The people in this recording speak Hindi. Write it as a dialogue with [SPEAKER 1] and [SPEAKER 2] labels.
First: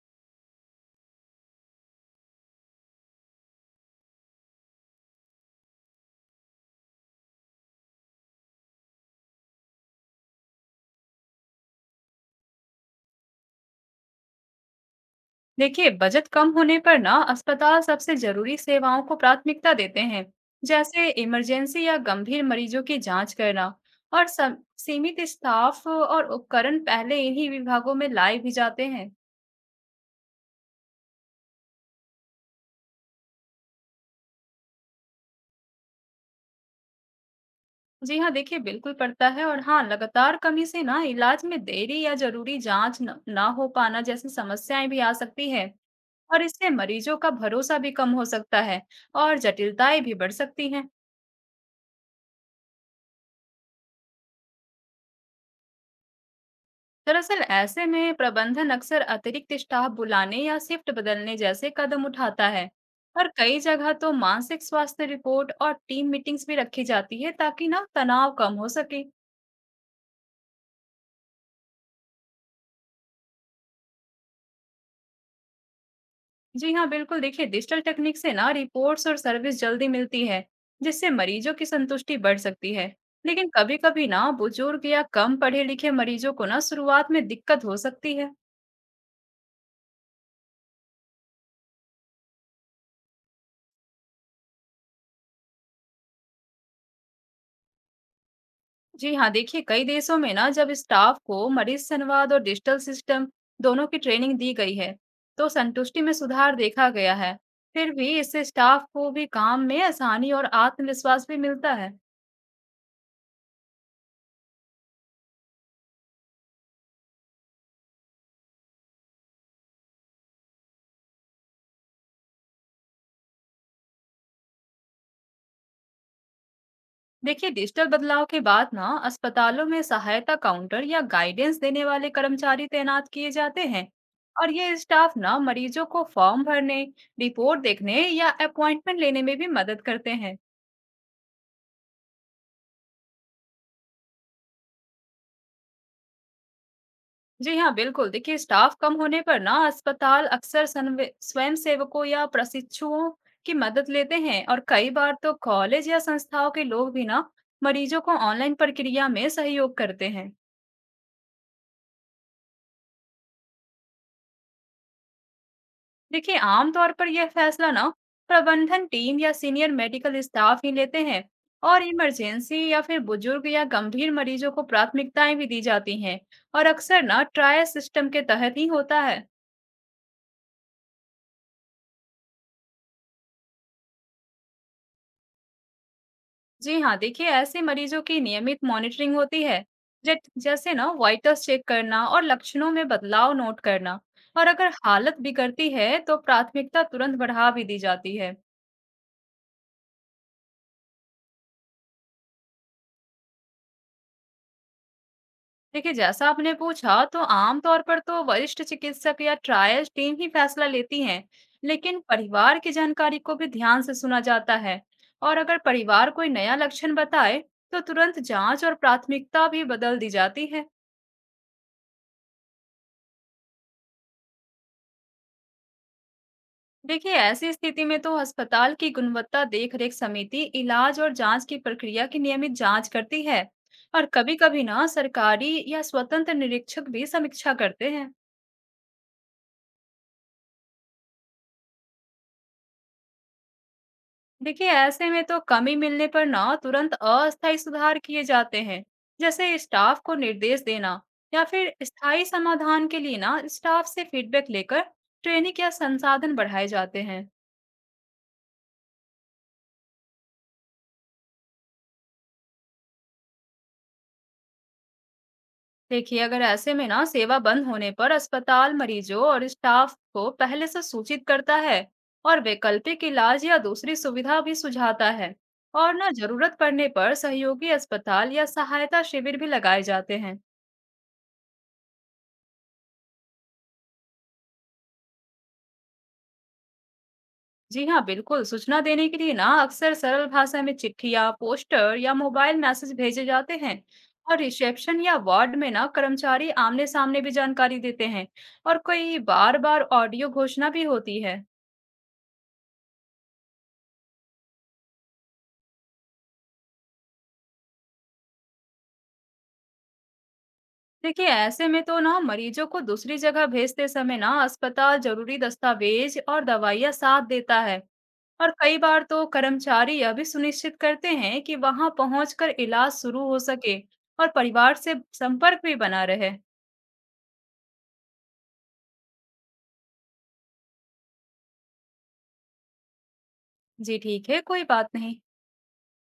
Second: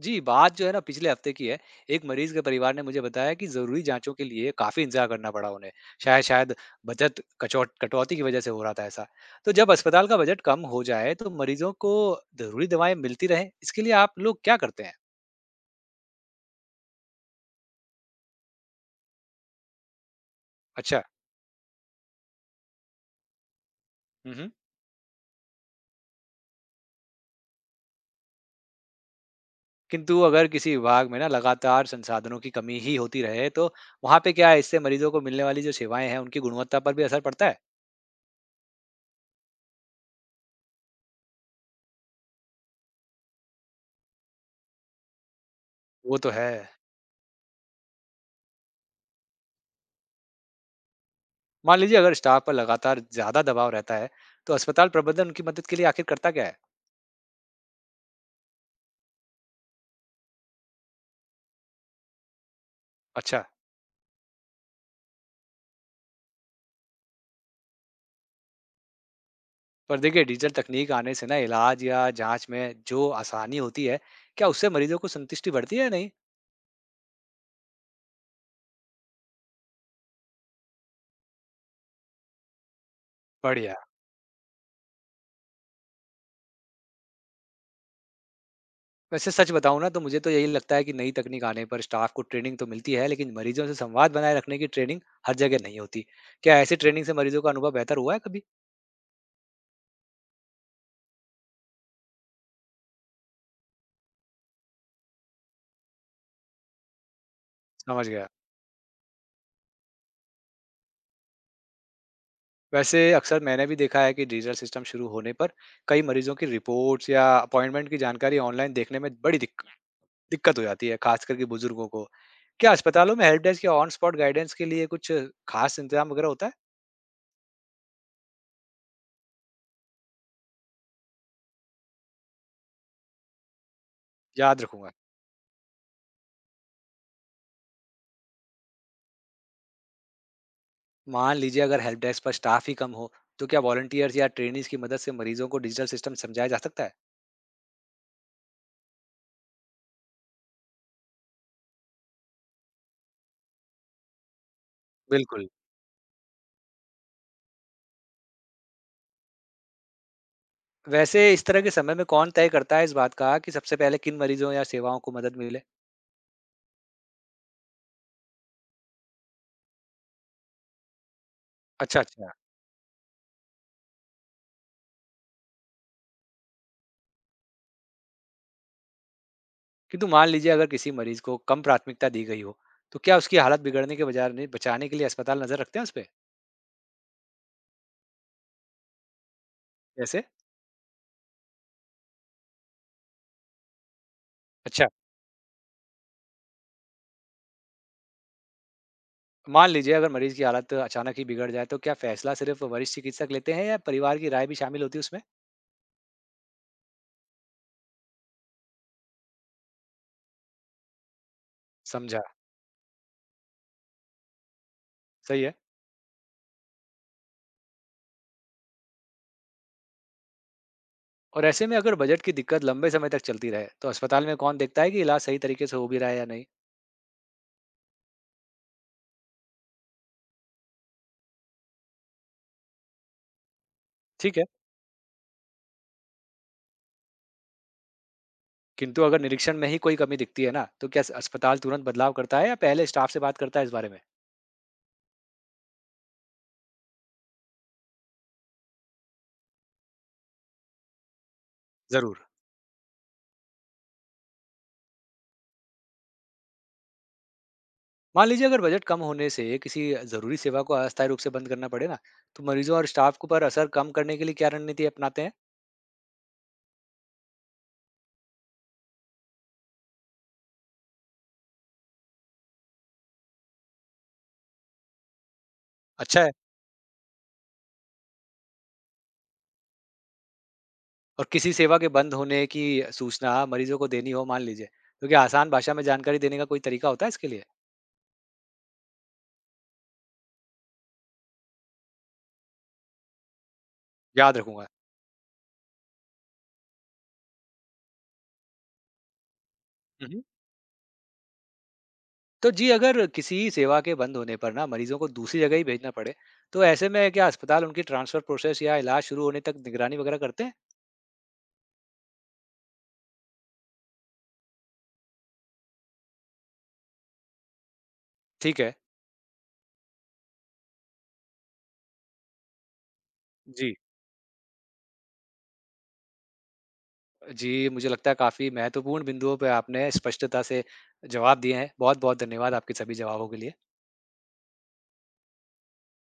[SPEAKER 1] जी, बात जो है ना पिछले हफ्ते की है। एक मरीज़ के परिवार ने मुझे बताया कि ज़रूरी जाँचों के लिए काफ़ी इंतज़ार करना पड़ा उन्हें। शायद शायद बजट कचौट कटौती की वज़ह से हो रहा था ऐसा। तो जब अस्पताल का बजट कम हो जाए तो मरीज़ों को ज़रूरी दवाएँ मिलती रहें, इसके लिए आप लोग क्या करते हैं?
[SPEAKER 2] देखिए बजट कम होने पर ना अस्पताल सबसे जरूरी सेवाओं को प्राथमिकता देते हैं।
[SPEAKER 1] अच्छा।
[SPEAKER 2] जैसे इमरजेंसी या गंभीर मरीजों की जांच करना। और
[SPEAKER 1] हुँ, हुँ।
[SPEAKER 2] सीमित स्टाफ और उपकरण पहले इन्हीं विभागों में लाए भी जाते हैं।
[SPEAKER 1] किंतु अगर किसी विभाग में ना लगातार संसाधनों की कमी ही होती रहे तो वहाँ पे क्या है, इससे मरीज़ों को मिलने वाली जो सेवाएँ हैं, उनकी गुणवत्ता पर भी असर पड़ता है?
[SPEAKER 2] जी हाँ, देखिए बिल्कुल पड़ता है। और हाँ, लगातार कमी से ना इलाज में देरी या जरूरी जांच न, ना हो पाना जैसी समस्याएं भी आ सकती है।
[SPEAKER 1] वो तो
[SPEAKER 2] और
[SPEAKER 1] है।
[SPEAKER 2] इससे मरीजों का भरोसा भी कम हो सकता है। और जटिलताएं भी बढ़ सकती हैं।
[SPEAKER 1] मान लीजिए अगर स्टाफ पर लगातार ज्यादा दबाव रहता है तो अस्पताल प्रबंधन उनकी मदद के लिए आखिर करता क्या है।
[SPEAKER 2] दरअसल ऐसे में प्रबंधन अक्सर अतिरिक्त स्टाफ बुलाने या शिफ्ट बदलने जैसे कदम उठाता है। और
[SPEAKER 1] अच्छा।
[SPEAKER 2] कई जगह तो मानसिक स्वास्थ्य रिपोर्ट और टीम मीटिंग्स भी रखी जाती है, ताकि ना तनाव कम हो सके।
[SPEAKER 1] पर देखिए डिजिटल तकनीक आने से ना इलाज या जांच में जो आसानी होती है, क्या उससे मरीजों को संतुष्टि बढ़ती है या नहीं।
[SPEAKER 2] जी हाँ, बिल्कुल। देखिए डिजिटल टेक्निक से ना रिपोर्ट्स और सर्विस जल्दी मिलती है, जिससे मरीजों की संतुष्टि बढ़ सकती है। लेकिन
[SPEAKER 1] बढ़िया।
[SPEAKER 2] कभी कभी ना बुजुर्ग या कम पढ़े लिखे मरीजों को ना शुरुआत में दिक्कत हो सकती है।
[SPEAKER 1] वैसे सच बताऊं ना तो मुझे तो यही लगता है कि नई तकनीक आने पर स्टाफ को ट्रेनिंग तो मिलती है लेकिन मरीजों से संवाद बनाए रखने की ट्रेनिंग हर जगह नहीं होती। क्या ऐसी ट्रेनिंग से मरीजों का अनुभव बेहतर हुआ है कभी।
[SPEAKER 2] जी हाँ, देखिए कई देशों में ना जब स्टाफ को मरीज संवाद और डिजिटल सिस्टम दोनों की ट्रेनिंग दी गई है, तो संतुष्टि में सुधार देखा गया है। फिर
[SPEAKER 1] समझ
[SPEAKER 2] भी
[SPEAKER 1] गया।
[SPEAKER 2] इससे स्टाफ को भी काम में आसानी और आत्मविश्वास भी मिलता है।
[SPEAKER 1] वैसे अक्सर मैंने भी देखा है कि डिजिटल सिस्टम शुरू होने पर कई मरीजों की रिपोर्ट्स या अपॉइंटमेंट की जानकारी ऑनलाइन देखने में बड़ी दिक्कत हो जाती है, खास करके बुजुर्गों को। क्या अस्पतालों में हेल्प डेस्क या ऑन स्पॉट गाइडेंस के लिए कुछ खास इंतजाम वगैरह होता है।
[SPEAKER 2] देखिए डिजिटल बदलाव के बाद ना अस्पतालों में सहायता काउंटर या गाइडेंस देने वाले कर्मचारी तैनात किए जाते हैं। और
[SPEAKER 1] याद
[SPEAKER 2] ये
[SPEAKER 1] रखूंगा।
[SPEAKER 2] स्टाफ ना मरीजों को फॉर्म भरने, रिपोर्ट देखने या अपॉइंटमेंट लेने में भी मदद करते हैं।
[SPEAKER 1] मान लीजिए अगर हेल्प डेस्क पर स्टाफ ही कम हो तो क्या वॉलंटियर्स या ट्रेनीज की मदद से मरीजों को डिजिटल सिस्टम समझाया जा सकता है।
[SPEAKER 2] जी हाँ, बिल्कुल। देखिए स्टाफ कम होने पर ना अस्पताल अक्सर सनवे स्वयंसेवकों या प्रशिक्षुओं की मदद लेते हैं। और कई बार तो
[SPEAKER 1] बिल्कुल।
[SPEAKER 2] कॉलेज या संस्थाओं के लोग भी ना मरीजों को ऑनलाइन प्रक्रिया में सहयोग करते हैं।
[SPEAKER 1] वैसे इस तरह के समय में कौन तय करता है इस बात का कि सबसे पहले किन मरीजों या सेवाओं को मदद मिले।
[SPEAKER 2] देखिए आमतौर पर यह फैसला ना प्रबंधन टीम या सीनियर मेडिकल स्टाफ ही लेते हैं। और
[SPEAKER 1] अच्छा, अच्छा।
[SPEAKER 2] इमरजेंसी या फिर बुजुर्ग या गंभीर मरीजों को प्राथमिकताएं भी दी जाती हैं। और अक्सर ना ट्रायल सिस्टम के तहत ही होता है।
[SPEAKER 1] किंतु मान लीजिए अगर किसी मरीज को कम प्राथमिकता दी गई हो, तो क्या उसकी हालत बिगड़ने के बजाय ने बचाने के लिए अस्पताल नज़र रखते हैं उसपे?
[SPEAKER 2] जी हाँ, देखिए ऐसे मरीजों की नियमित मॉनिटरिंग होती है।
[SPEAKER 1] जैसे?
[SPEAKER 2] जट जैसे ना वाइटल्स चेक करना और लक्षणों में बदलाव नोट करना। और अगर
[SPEAKER 1] अच्छा।
[SPEAKER 2] हालत बिगड़ती है, तो प्राथमिकता तुरंत बढ़ा भी दी जाती है।
[SPEAKER 1] मान लीजिए अगर मरीज की हालत अचानक ही बिगड़ जाए, तो क्या फैसला सिर्फ वरिष्ठ चिकित्सक लेते हैं या परिवार की राय भी शामिल होती है उसमें?
[SPEAKER 2] देखिए जैसा आपने पूछा, तो आम तौर पर तो वरिष्ठ चिकित्सक या ट्रायल टीम ही फैसला लेती है, लेकिन
[SPEAKER 1] समझा।
[SPEAKER 2] परिवार की जानकारी को भी ध्यान से सुना जाता है। और
[SPEAKER 1] सही है।
[SPEAKER 2] अगर परिवार कोई नया लक्षण बताए, तो तुरंत जांच और प्राथमिकता भी बदल दी जाती है।
[SPEAKER 1] और ऐसे में अगर बजट की दिक्कत लंबे समय तक चलती रहे, तो अस्पताल में कौन देखता है कि इलाज सही तरीके से हो भी रहा है या नहीं?
[SPEAKER 2] देखिए ऐसी स्थिति में तो अस्पताल की गुणवत्ता देख रेख समिति इलाज और जांच की प्रक्रिया की नियमित जांच करती है। और कभी
[SPEAKER 1] ठीक है।
[SPEAKER 2] कभी ना सरकारी या स्वतंत्र निरीक्षक भी समीक्षा करते हैं।
[SPEAKER 1] किंतु अगर निरीक्षण में ही कोई कमी दिखती है ना, तो क्या अस्पताल तुरंत बदलाव करता है या पहले स्टाफ से बात करता है इस बारे में?
[SPEAKER 2] देखिए ऐसे में तो कमी मिलने पर ना तुरंत अस्थायी सुधार किए जाते हैं, जैसे स्टाफ को निर्देश देना। या फिर स्थायी
[SPEAKER 1] ज़रूर।
[SPEAKER 2] समाधान के लिए ना स्टाफ से फीडबैक लेकर ट्रेनिंग या संसाधन बढ़ाए जाते हैं।
[SPEAKER 1] मान लीजिए अगर बजट कम होने से किसी जरूरी सेवा को अस्थायी रूप से बंद करना पड़े ना, तो मरीजों और स्टाफ को पर असर कम करने के लिए क्या रणनीति अपनाते हैं।
[SPEAKER 2] देखिए अगर ऐसे में ना सेवा बंद होने पर अस्पताल मरीजों और स्टाफ को पहले से सूचित करता है और वैकल्पिक इलाज या दूसरी सुविधा भी सुझाता है। और ना
[SPEAKER 1] अच्छा है।
[SPEAKER 2] जरूरत पड़ने पर सहयोगी अस्पताल या सहायता शिविर भी लगाए जाते हैं।
[SPEAKER 1] और किसी सेवा के बंद होने की सूचना मरीजों को देनी हो मान लीजिए, तो क्या आसान भाषा में जानकारी देने का कोई तरीका होता है इसके लिए।
[SPEAKER 2] जी हाँ, बिल्कुल। सूचना देने के लिए ना अक्सर सरल भाषा में चिट्ठियाँ, पोस्टर या मोबाइल मैसेज भेजे जाते हैं।
[SPEAKER 1] याद
[SPEAKER 2] और
[SPEAKER 1] रखूंगा।
[SPEAKER 2] रिसेप्शन या वार्ड में ना कर्मचारी आमने सामने भी जानकारी देते हैं। और कोई बार बार
[SPEAKER 1] मम्म।
[SPEAKER 2] ऑडियो घोषणा भी होती है।
[SPEAKER 1] तो जी अगर किसी सेवा के बंद होने पर ना मरीजों को दूसरी जगह ही भेजना पड़े तो ऐसे में क्या अस्पताल उनकी ट्रांसफर प्रोसेस या इलाज शुरू होने तक निगरानी वगैरह करते हैं।
[SPEAKER 2] देखिए ऐसे में तो ना मरीजों को दूसरी जगह भेजते समय ना अस्पताल जरूरी दस्तावेज और दवाइयाँ साथ देता है। और
[SPEAKER 1] ठीक है।
[SPEAKER 2] कई बार तो कर्मचारी यह भी सुनिश्चित करते हैं कि वहां पहुंचकर इलाज शुरू हो
[SPEAKER 1] जी।
[SPEAKER 2] सके और परिवार से संपर्क भी बना रहे।
[SPEAKER 1] जी, मुझे लगता है काफ़ी महत्वपूर्ण बिंदुओं पे आपने स्पष्टता से जवाब दिए हैं। बहुत-बहुत धन्यवाद आपके सभी जवाबों के लिए।
[SPEAKER 2] जी ठीक है, कोई बात नहीं।